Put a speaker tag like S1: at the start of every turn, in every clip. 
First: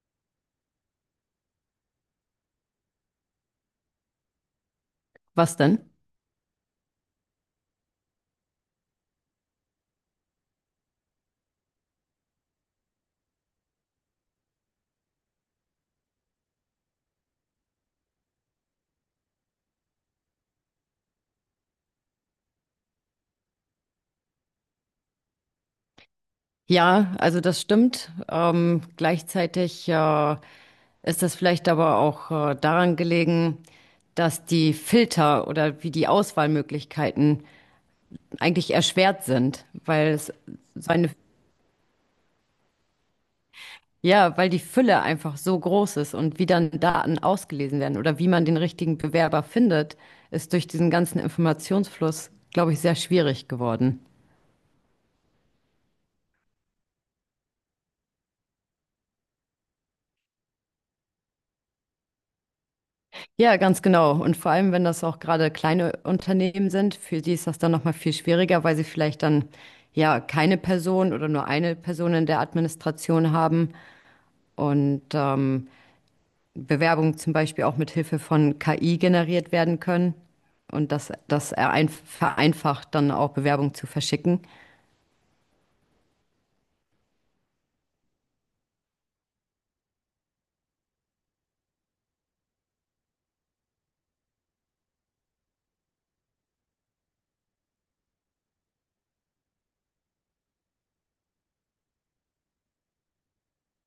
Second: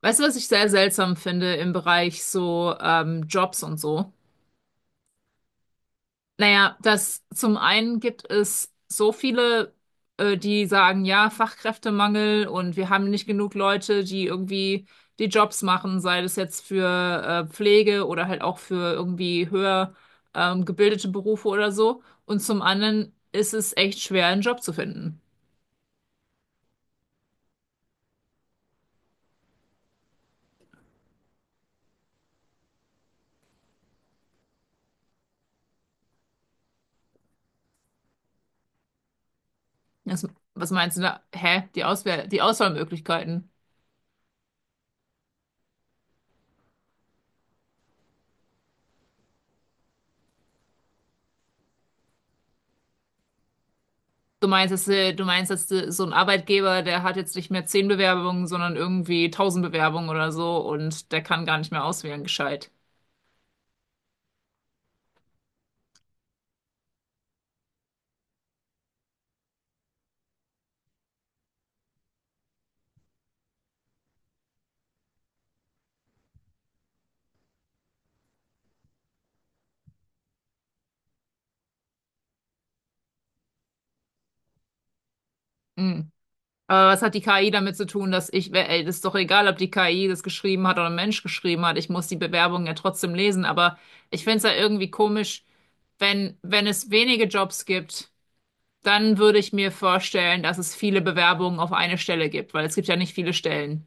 S1: Weißt du, was ich sehr seltsam finde im Bereich so Jobs und so?
S2: Was denn?
S1: Naja, dass zum einen gibt es so viele, die sagen, ja, Fachkräftemangel und wir haben nicht genug Leute, die irgendwie die Jobs machen, sei das jetzt für Pflege oder halt auch für irgendwie höher gebildete Berufe oder so. Und zum anderen ist es echt schwer, einen Job zu finden.
S2: Ja, also das stimmt. Gleichzeitig ist das vielleicht aber auch daran gelegen, dass die Filter oder wie die Auswahlmöglichkeiten eigentlich erschwert sind, weil
S1: Das,
S2: es
S1: was meinst du
S2: seine,
S1: da? Hä? Die Auswahl, die Auswahlmöglichkeiten.
S2: ja, weil die Fülle einfach so groß ist und wie dann Daten ausgelesen werden oder wie man den richtigen Bewerber findet, ist durch diesen ganzen Informationsfluss, glaube ich, sehr schwierig geworden.
S1: Du meinst, dass so ein Arbeitgeber, der hat jetzt nicht mehr zehn Bewerbungen, sondern irgendwie tausend Bewerbungen oder so und der kann gar nicht mehr auswählen, gescheit.
S2: Ja, ganz genau. Und vor allem, wenn das auch gerade kleine Unternehmen sind, für die ist das dann nochmal viel schwieriger, weil sie vielleicht dann ja keine Person oder nur eine Person in der Administration haben und Bewerbungen zum Beispiel auch mit Hilfe von KI generiert werden können. Und vereinfacht dann auch Bewerbungen zu verschicken.
S1: Hm. Aber was hat die KI damit zu tun, dass ich, ey, das ist doch egal, ob die KI das geschrieben hat oder ein Mensch geschrieben hat, ich muss die Bewerbungen ja trotzdem lesen, aber ich finde es ja irgendwie komisch, wenn es wenige Jobs gibt, dann würde ich mir vorstellen, dass es viele Bewerbungen auf eine Stelle gibt, weil es gibt ja nicht viele Stellen.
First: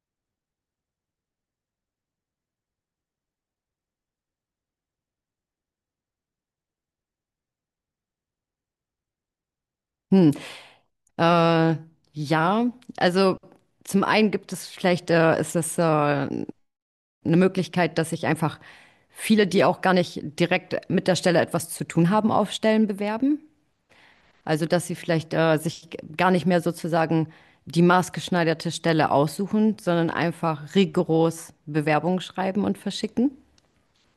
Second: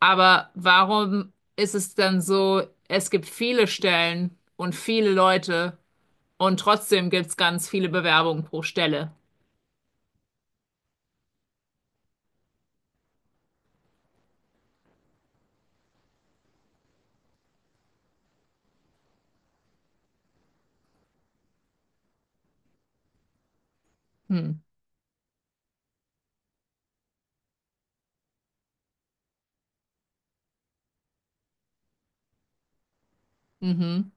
S1: Aber warum ist es dann so, es gibt viele Stellen und viele Leute und trotzdem gibt es ganz viele Bewerbungen pro Stelle?
S2: Hm. Äh, ja, also zum einen gibt es vielleicht, ist das eine Möglichkeit, dass sich einfach viele, die auch gar nicht direkt mit der Stelle etwas zu tun haben, auf Stellen bewerben.
S1: Hm.
S2: Also dass sie vielleicht sich gar nicht mehr sozusagen die maßgeschneiderte Stelle aussuchen, sondern einfach rigoros Bewerbungen schreiben und verschicken.
S1: Mhm.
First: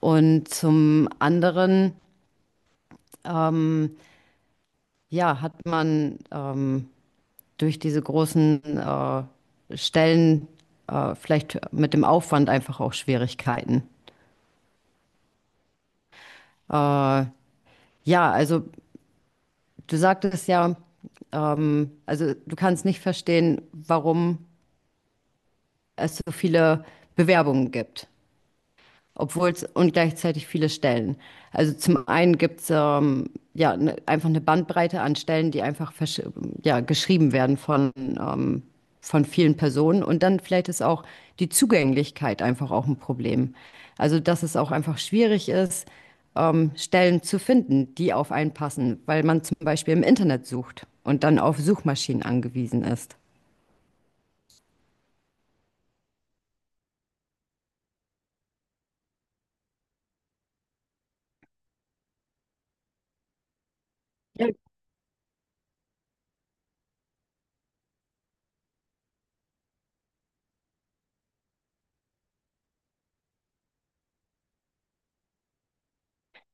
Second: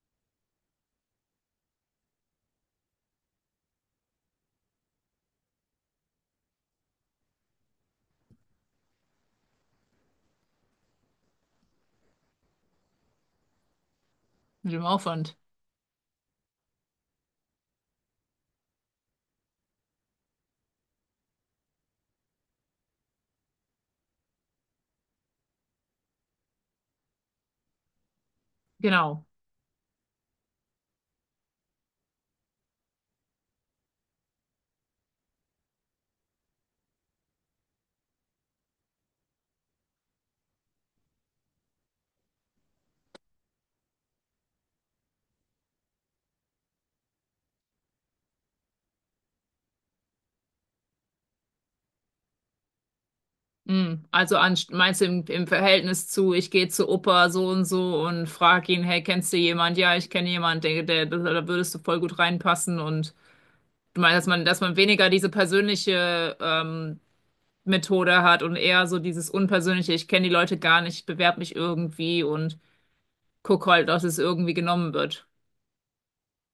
S2: Und zum anderen, ja, hat man durch diese großen Stellen vielleicht mit dem Aufwand einfach auch Schwierigkeiten.
S1: Mit dem Aufwand.
S2: Ja, also du sagtest ja, also du kannst nicht verstehen, warum es so viele Bewerbungen gibt,
S1: Genau.
S2: obwohl es und gleichzeitig viele Stellen. Also zum einen gibt es ja ne, einfach eine Bandbreite an Stellen, die einfach ja, geschrieben werden von vielen Personen. Und dann vielleicht ist auch die Zugänglichkeit einfach auch ein Problem. Also dass es auch einfach schwierig ist, Stellen zu finden, die auf einen passen, weil man zum Beispiel im Internet sucht und dann auf Suchmaschinen angewiesen ist.
S1: Hm. Also an, meinst du im Verhältnis zu, ich gehe zu Opa so und so und frage ihn, hey, kennst du jemand? Ja, ich kenne jemand, da würdest du voll gut reinpassen und du meinst, dass man weniger diese persönliche Methode hat und eher so dieses unpersönliche, ich kenne die Leute gar nicht, ich bewerbe mich irgendwie und guck halt, dass es irgendwie genommen wird.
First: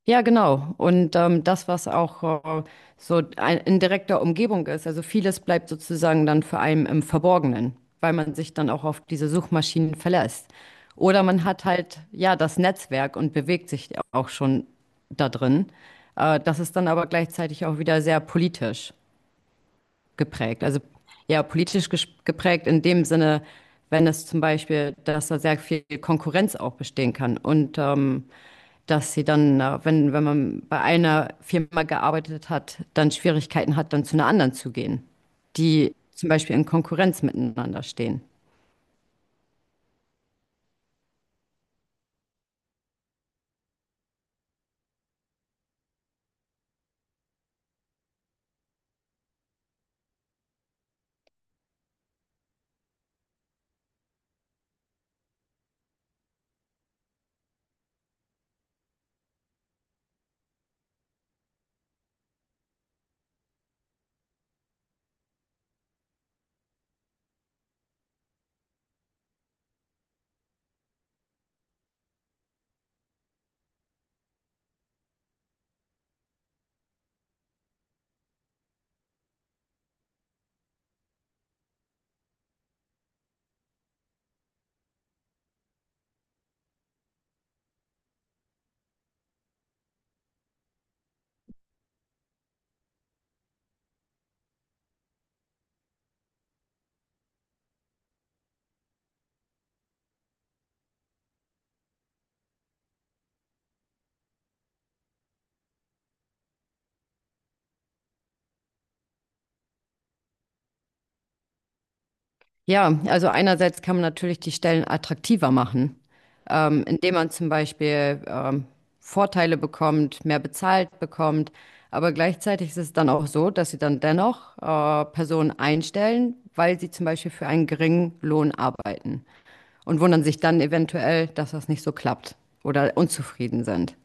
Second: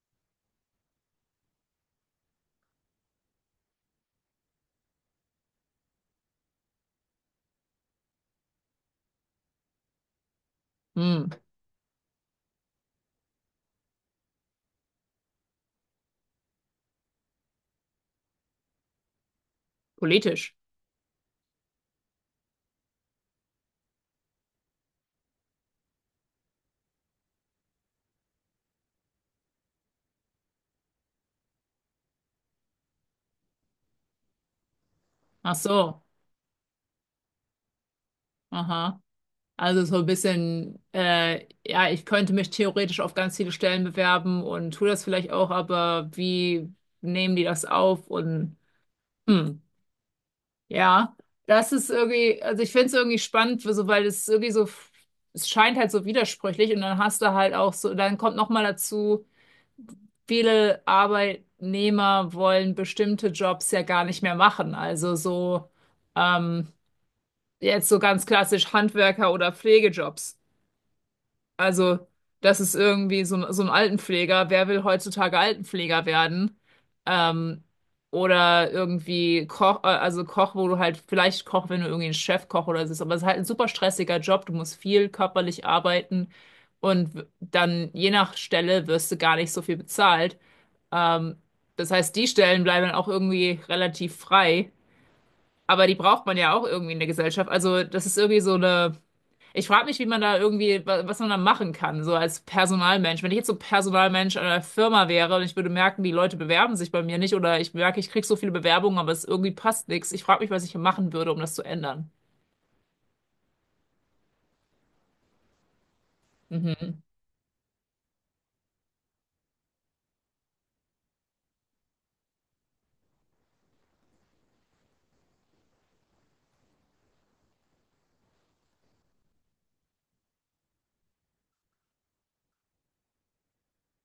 S2: Ja, genau. Und das, was auch so ein, in direkter Umgebung ist, also vieles bleibt sozusagen dann für einen im Verborgenen, weil man sich dann auch auf diese Suchmaschinen verlässt. Oder
S1: Hm,
S2: man hat halt, ja, das Netzwerk und bewegt sich auch schon da drin. Das ist dann aber gleichzeitig auch wieder sehr politisch
S1: politisch.
S2: geprägt. Also ja, politisch geprägt in dem Sinne, wenn es zum Beispiel, dass da sehr viel Konkurrenz auch bestehen kann und dass sie dann, wenn, wenn man bei einer Firma gearbeitet hat, dann Schwierigkeiten hat, dann zu einer anderen zu gehen,
S1: Ach
S2: die
S1: so.
S2: zum Beispiel in Konkurrenz miteinander stehen.
S1: Aha. Also so ein bisschen, ja, ich könnte mich theoretisch auf ganz viele Stellen bewerben und tue das vielleicht auch, aber wie nehmen die das auf? Und hm, ja, das ist irgendwie, also ich finde es irgendwie spannend, so, weil es irgendwie so, es scheint halt so widersprüchlich und dann hast du halt auch so, dann kommt noch mal dazu, viele Arbeitnehmer wollen bestimmte Jobs ja gar nicht mehr machen. Also so ähm, jetzt so ganz klassisch Handwerker oder Pflegejobs. Also, das ist irgendwie so, so ein Altenpfleger. Wer will heutzutage Altenpfleger werden? Ähm, oder irgendwie Koch, also Koch, wo du halt vielleicht Koch, wenn du irgendwie ein Chefkoch oder so bist. Aber es ist halt ein super stressiger Job. Du musst viel körperlich arbeiten und dann je nach Stelle wirst du gar nicht so viel bezahlt. Ähm, Das heißt, die Stellen bleiben dann auch irgendwie relativ frei. Aber die braucht man ja auch irgendwie in der Gesellschaft. Also, das ist irgendwie so eine. Ich frage mich, wie man da irgendwie, was man da machen kann, so als Personalmensch. Wenn ich jetzt so Personalmensch einer Firma wäre und ich würde merken, die Leute bewerben sich bei mir nicht oder ich merke, ich kriege so viele Bewerbungen, aber es irgendwie passt nichts. Ich frage mich, was ich hier machen würde, um das zu ändern.
S2: Ja, also einerseits kann man natürlich die Stellen attraktiver machen, indem man zum Beispiel Vorteile bekommt, mehr bezahlt bekommt. Aber gleichzeitig ist es dann auch so, dass sie dann dennoch Personen einstellen, weil sie zum Beispiel für einen geringen Lohn arbeiten und wundern sich dann eventuell, dass das nicht so klappt oder unzufrieden sind.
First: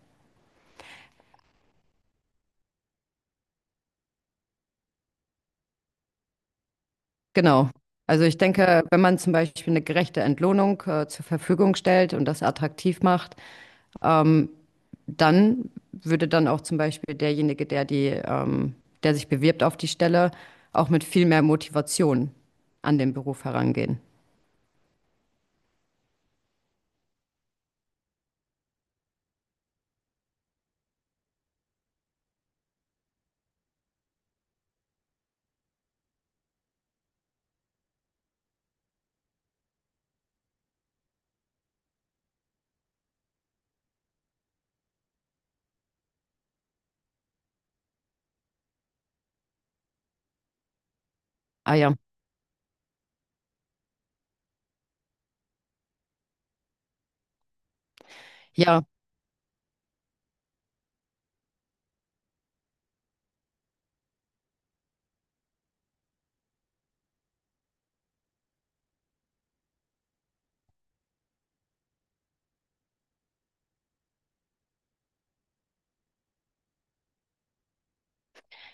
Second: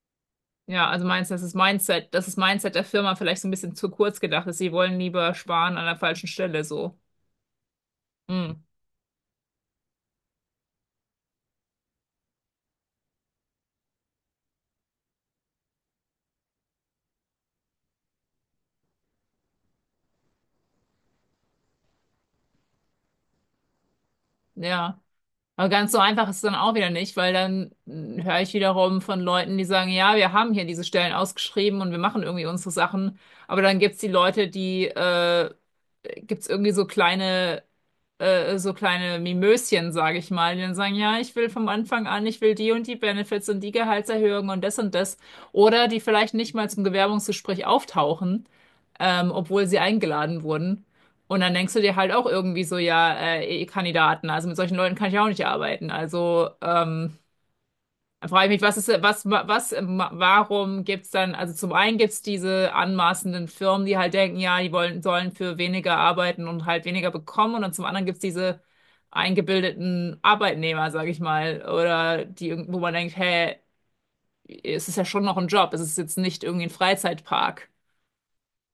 S1: Ja, also meinst du, dass das ist Mindset der Firma vielleicht so ein bisschen zu kurz gedacht ist. Sie wollen lieber sparen an der falschen Stelle, so.
S2: Genau. Also ich
S1: Hm.
S2: denke, wenn man zum Beispiel eine gerechte Entlohnung zur Verfügung stellt und das attraktiv macht, ähm, dann würde dann auch zum Beispiel derjenige, der die, der sich bewirbt auf die Stelle, auch mit viel mehr Motivation an den Beruf herangehen.
S1: Ja. Aber ganz so einfach ist es dann auch wieder nicht, weil dann mh, höre ich wiederum von Leuten, die sagen, ja, wir haben hier diese Stellen ausgeschrieben und wir machen irgendwie unsere Sachen. Aber dann gibt's die Leute, die gibt's irgendwie so kleine Mimöschen, sage ich mal, die dann sagen, ja, ich will vom Anfang an, ich will die und die Benefits und die Gehaltserhöhungen und das und das. Oder die vielleicht nicht mal zum Bewerbungsgespräch auftauchen, obwohl sie eingeladen wurden. Und dann denkst
S2: Ah
S1: du dir
S2: ja,
S1: halt auch irgendwie so, ja, Kandidaten, also mit solchen Leuten kann ich auch nicht arbeiten. Also dann frage ich mich,
S2: ja,
S1: was, warum gibt's dann, also zum einen gibt's diese anmaßenden Firmen, die halt denken, ja, die wollen, sollen für weniger arbeiten und halt weniger bekommen. Und dann zum anderen gibt's diese eingebildeten Arbeitnehmer, sage ich mal, oder die, wo man denkt, hey, es ist ja schon noch ein Job, es ist jetzt nicht irgendwie ein Freizeitpark.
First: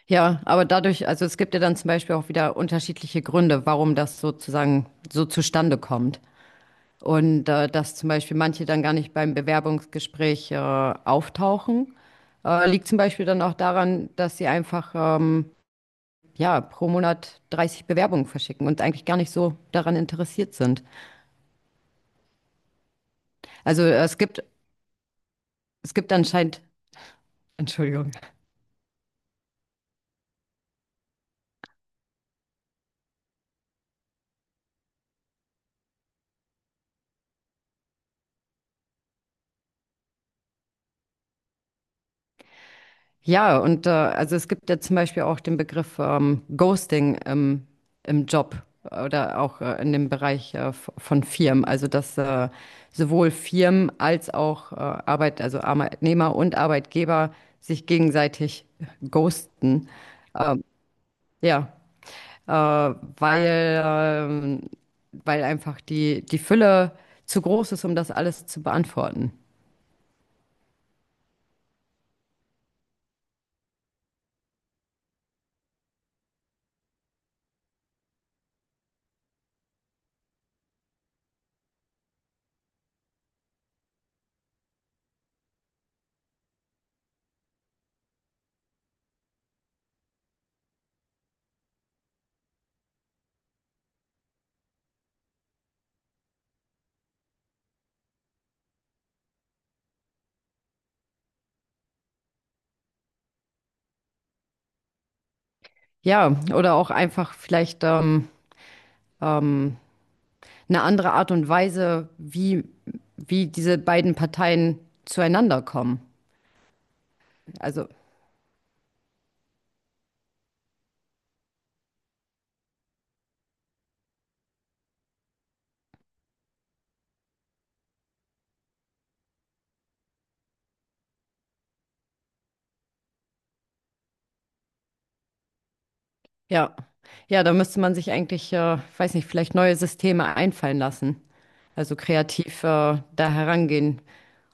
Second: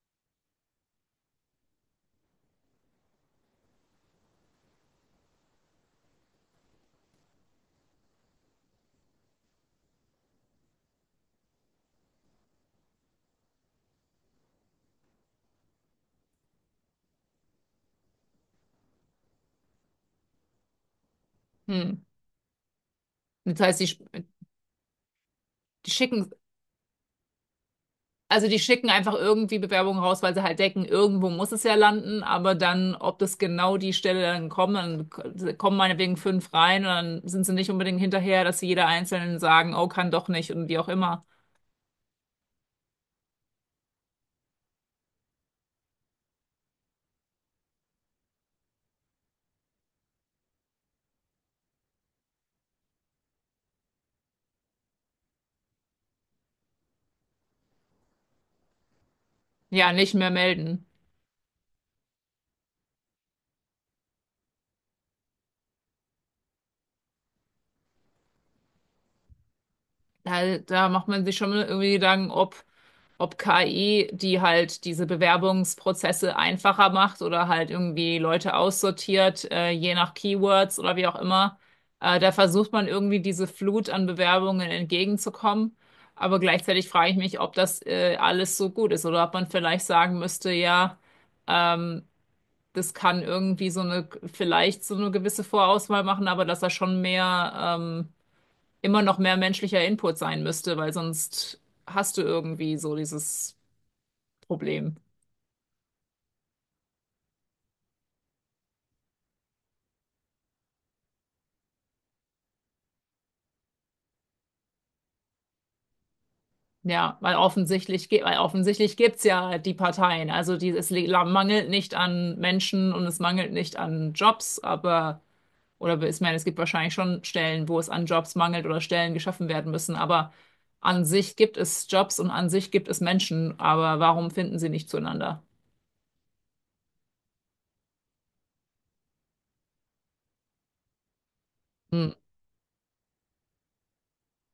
S2: ja, aber dadurch, also es gibt ja dann zum Beispiel auch wieder unterschiedliche Gründe, warum das sozusagen so zustande kommt. Und dass zum Beispiel manche dann gar nicht beim Bewerbungsgespräch auftauchen, liegt zum Beispiel dann auch daran, dass sie einfach ja, pro Monat 30 Bewerbungen verschicken und eigentlich gar nicht so daran interessiert sind.
S1: Hm. Das heißt,
S2: Also
S1: die
S2: es gibt
S1: schicken,
S2: anscheinend, Entschuldigung.
S1: also die schicken einfach irgendwie Bewerbungen raus, weil sie halt denken, irgendwo muss es ja landen, aber dann, ob das genau die Stelle dann kommt, dann kommen meinetwegen fünf rein und dann sind sie nicht unbedingt hinterher, dass sie jeder Einzelnen sagen, oh, kann doch nicht und wie auch immer.
S2: Ja, und also es gibt ja zum Beispiel auch den Begriff Ghosting im Job oder auch in dem Bereich von Firmen. Also dass sowohl Firmen als auch Arbeit, also Arbeitnehmer und Arbeitgeber sich gegenseitig ghosten.
S1: Ja, nicht mehr
S2: Ähm,
S1: melden.
S2: ja, weil weil einfach die Fülle zu groß ist, um das alles zu beantworten.
S1: Da macht man sich schon irgendwie Gedanken, ob KI, die halt diese Bewerbungsprozesse einfacher macht oder halt irgendwie Leute aussortiert, je nach Keywords oder wie auch immer. Da versucht man irgendwie diese Flut an Bewerbungen entgegenzukommen. Aber gleichzeitig frage ich mich, ob das alles so gut ist oder ob man vielleicht sagen müsste, ja, ähm, das kann irgendwie so eine, vielleicht so eine gewisse Vorauswahl machen, aber dass da schon mehr, immer noch mehr menschlicher Input sein müsste, weil sonst hast du irgendwie so dieses Problem.
S2: Ja, oder auch einfach vielleicht ähm, eine andere Art und Weise, wie diese beiden Parteien zueinander kommen.
S1: Ja, weil
S2: Also,
S1: offensichtlich, gibt es ja die Parteien. Also die, es mangelt nicht an Menschen und es mangelt nicht an Jobs, aber, oder ich meine, es gibt wahrscheinlich schon Stellen, wo es an Jobs mangelt oder Stellen geschaffen werden müssen, aber an sich gibt es Jobs und an sich gibt es Menschen, aber warum finden sie nicht zueinander?
S2: ja. Ja, da müsste man sich eigentlich, weiß nicht, vielleicht neue Systeme einfallen lassen. Also
S1: Hm.
S2: kreativ da herangehen,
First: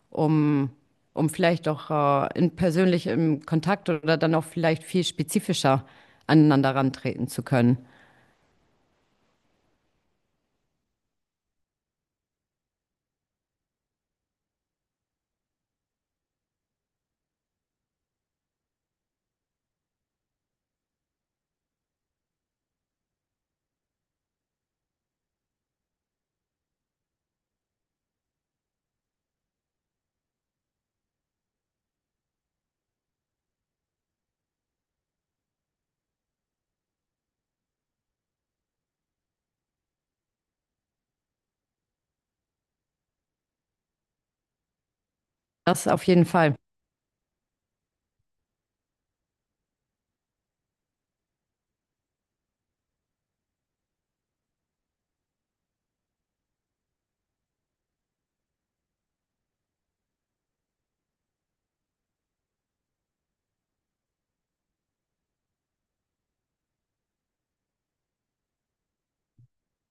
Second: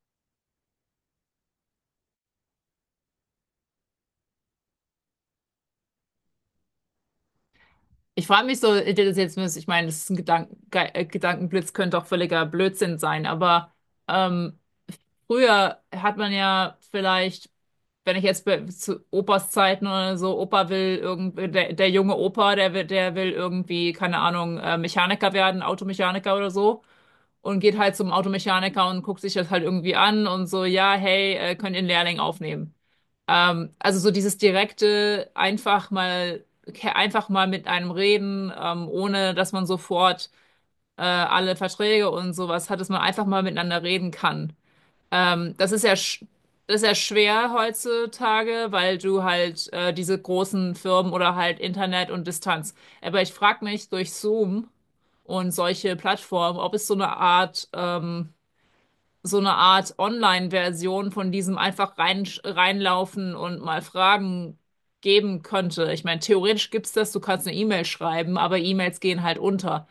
S2: um, um vielleicht auch in persönlich im Kontakt oder dann auch vielleicht viel spezifischer aneinander rantreten zu können.
S1: Ich frage mich so, das ist jetzt, ich meine, das ist ein Gedanken, Gedankenblitz könnte auch völliger Blödsinn sein, aber ähm, früher hat man ja vielleicht, wenn ich jetzt zu Opas Zeiten oder so, Opa will irgendwie, der junge Opa, der will irgendwie, keine Ahnung, Mechaniker werden, Automechaniker oder so. Und geht halt zum Automechaniker und guckt sich das halt irgendwie an und so, ja, hey, könnt ihr einen Lehrling aufnehmen. Also so dieses direkte, einfach mal mit einem reden, ohne dass man sofort alle Verträge und sowas hat, dass man einfach mal miteinander reden kann. Ähm, das ist
S2: Das
S1: ja,
S2: auf
S1: sch
S2: jeden Fall.
S1: Das ist ja schwer heutzutage, weil du halt diese großen Firmen oder halt Internet und Distanz. Aber ich frage mich durch Zoom und solche Plattformen, ob es so eine Art Online-Version von diesem reinlaufen und mal fragen geben könnte. Ich meine, theoretisch gibt's das, du kannst eine E-Mail schreiben, aber E-Mails gehen halt unter.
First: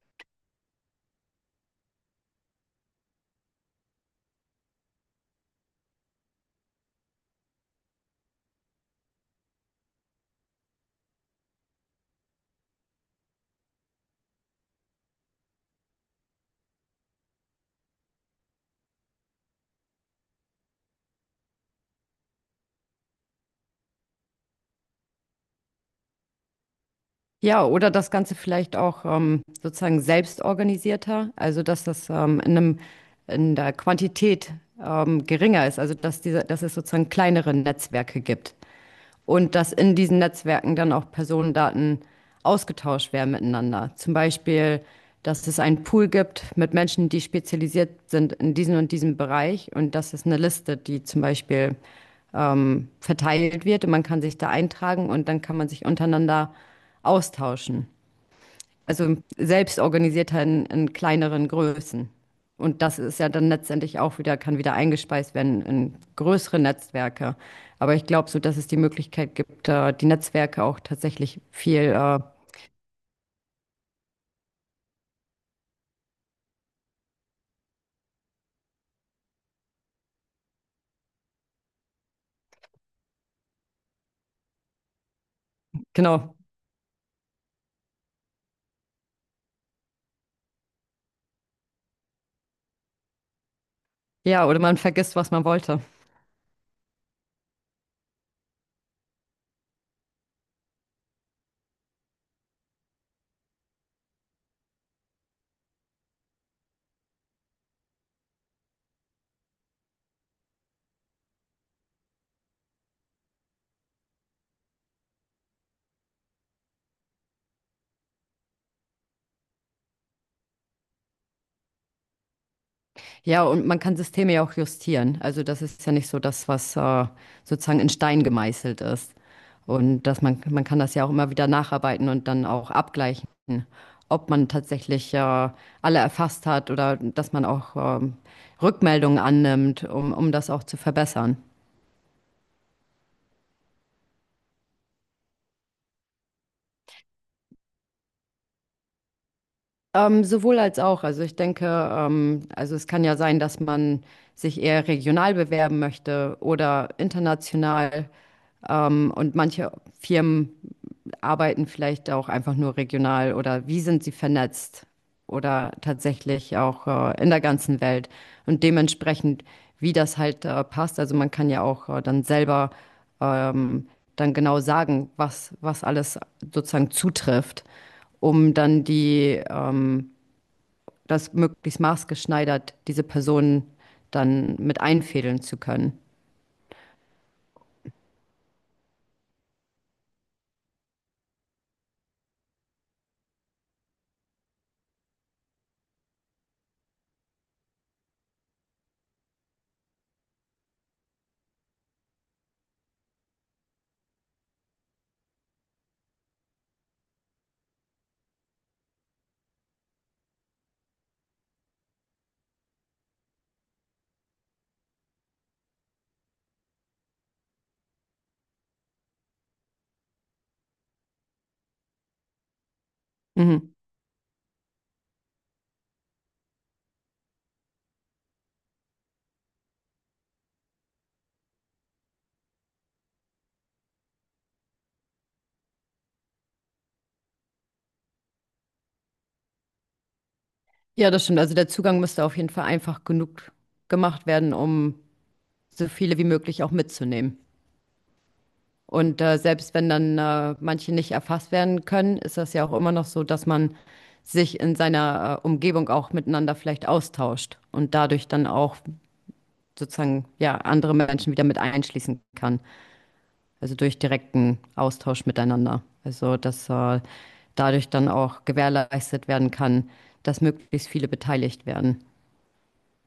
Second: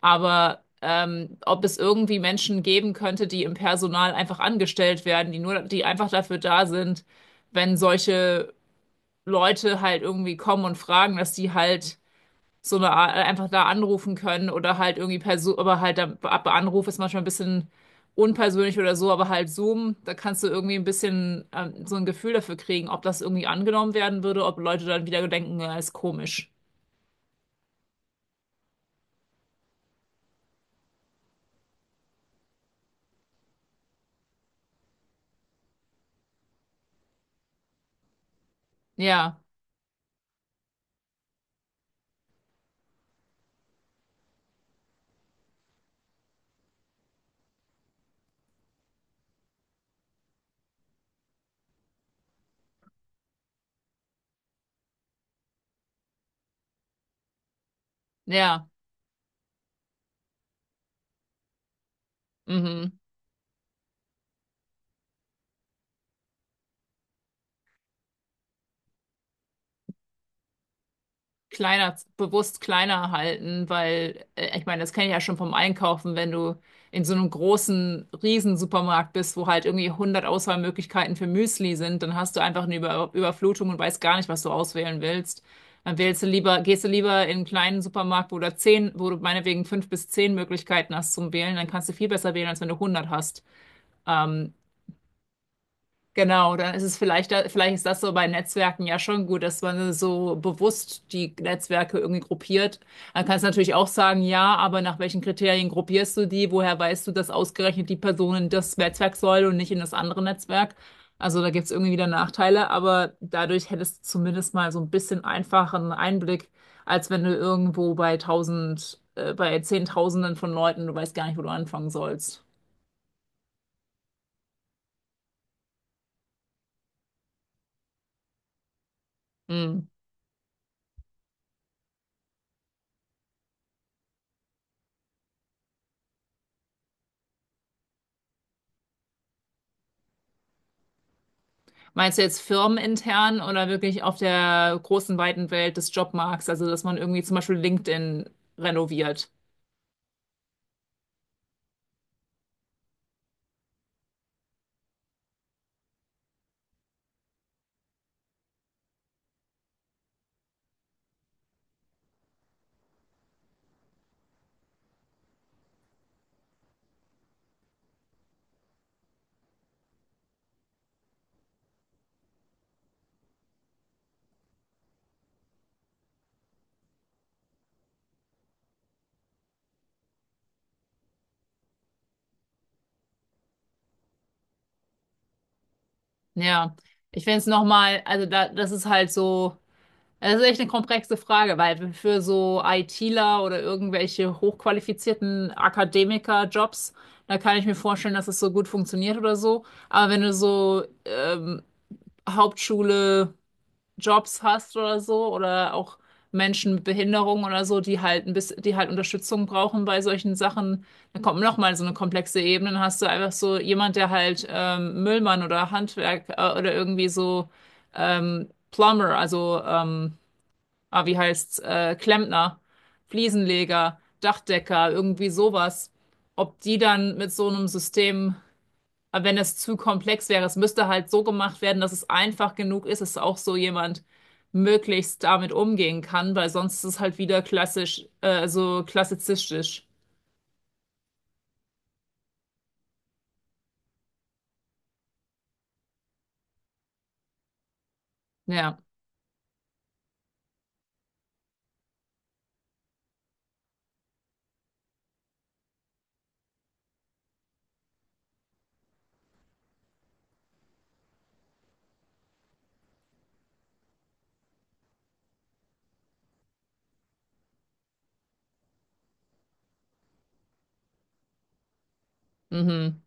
S1: Aber ob es irgendwie Menschen geben könnte, die im Personal einfach angestellt werden, die einfach dafür da sind, wenn solche Leute halt irgendwie kommen und fragen, dass die halt so eine Art, einfach da anrufen können oder halt irgendwie per Zoom, aber halt ab Anruf ist manchmal ein bisschen unpersönlich oder so, aber halt Zoom, da kannst du irgendwie ein bisschen so ein Gefühl dafür kriegen, ob das irgendwie angenommen werden würde, ob Leute dann wieder denken, ja, ist komisch.
S2: Ja, oder das Ganze vielleicht auch sozusagen selbst organisierter, also dass das in einem, in der Quantität geringer ist, also dass diese, dass es sozusagen kleinere Netzwerke gibt
S1: Ja,
S2: und dass in diesen Netzwerken dann auch Personendaten ausgetauscht werden miteinander. Zum Beispiel, dass es einen Pool gibt mit Menschen, die spezialisiert sind in diesem und diesem Bereich und das ist eine Liste, die zum Beispiel verteilt wird und man kann sich da eintragen und dann kann man sich untereinander austauschen.
S1: ja,
S2: Also selbst organisiert in kleineren Größen. Und
S1: mhm.
S2: das ist ja dann letztendlich auch wieder, kann wieder eingespeist werden in größere Netzwerke. Aber ich glaube so, dass es die Möglichkeit gibt, die Netzwerke auch tatsächlich viel,
S1: Kleiner, bewusst kleiner halten, weil ich meine, das kenne ich ja schon vom Einkaufen, wenn du in so einem großen riesen Supermarkt bist, wo halt irgendwie hundert Auswahlmöglichkeiten für Müsli sind, dann hast du einfach eine Überflutung und weißt gar nicht, was du auswählen willst. Dann wählst du
S2: genau,
S1: lieber, gehst du lieber in einen kleinen Supermarkt, wo du meinetwegen fünf bis zehn Möglichkeiten hast zum Wählen, dann kannst du viel besser wählen, als wenn du hundert hast.
S2: ja,
S1: Ähm,
S2: oder man vergisst, was man wollte.
S1: Genau, dann ist es vielleicht, vielleicht ist das so bei Netzwerken ja schon gut, dass man so bewusst die Netzwerke irgendwie gruppiert. Dann kannst du natürlich auch sagen, ja, aber nach welchen Kriterien gruppierst du die? Woher weißt du, dass ausgerechnet die Person in das Netzwerk soll und nicht in das andere Netzwerk? Also da gibt es irgendwie wieder Nachteile, aber dadurch hättest du zumindest mal so ein bisschen einfacheren Einblick, als wenn du irgendwo bei tausend, bei Zehntausenden von Leuten, du weißt gar nicht, wo du anfangen sollst.
S2: Ja, und man kann Systeme ja auch justieren. Also das ist ja nicht so das, was sozusagen in Stein gemeißelt ist.
S1: Hm.
S2: Und dass man kann das ja auch immer wieder nacharbeiten und dann auch abgleichen, ob man tatsächlich alle erfasst hat oder dass man auch Rückmeldungen annimmt, um das auch zu verbessern.
S1: Meinst du jetzt firmenintern oder wirklich auf der großen, weiten Welt des Jobmarkts? Also, dass man irgendwie zum Beispiel LinkedIn renoviert.
S2: Sowohl als auch. Also ich denke, also es kann ja sein, dass man sich eher regional bewerben möchte oder international. Und manche Firmen arbeiten vielleicht auch einfach nur regional oder wie sind sie vernetzt oder tatsächlich auch in der ganzen Welt und dementsprechend, wie das halt passt. Also man kann ja auch dann selber ähm, dann genau sagen, was, was alles sozusagen zutrifft, um dann die, das möglichst maßgeschneidert diese Personen dann mit einfädeln zu können.
S1: Ja, ich finde es nochmal, also da, das ist halt so, das ist echt eine komplexe Frage, weil für so ITler oder irgendwelche hochqualifizierten Akademiker-Jobs, da kann ich mir vorstellen, dass es so gut funktioniert oder so. Aber wenn du so Hauptschule Jobs hast oder so oder auch Menschen mit Behinderung oder so, die halt ein bisschen, die halt Unterstützung brauchen bei solchen Sachen, dann kommt noch mal so eine komplexe Ebene, dann hast du einfach so jemand, der halt Müllmann oder Handwerk oder irgendwie so Plumber, also Klempner,
S2: Mhm.
S1: Fliesenleger, Dachdecker, irgendwie sowas, ob die dann mit so einem System, aber wenn es zu komplex wäre, es müsste halt so gemacht werden, dass es einfach genug ist, dass auch so jemand möglichst damit umgehen kann, weil sonst ist es halt wieder klassisch, so klassizistisch.
S2: Ja, das stimmt. Also der Zugang müsste auf jeden Fall einfach genug gemacht werden, um so viele wie möglich auch mitzunehmen.
S1: Ja,
S2: Und selbst wenn dann manche nicht erfasst werden können, ist das ja auch immer noch so, dass man sich in seiner Umgebung auch miteinander vielleicht austauscht und dadurch dann auch sozusagen ja andere Menschen wieder mit einschließen kann. Also durch direkten Austausch miteinander. Also dass dadurch dann auch gewährleistet werden kann, dass möglichst viele beteiligt werden.
S1: mhm.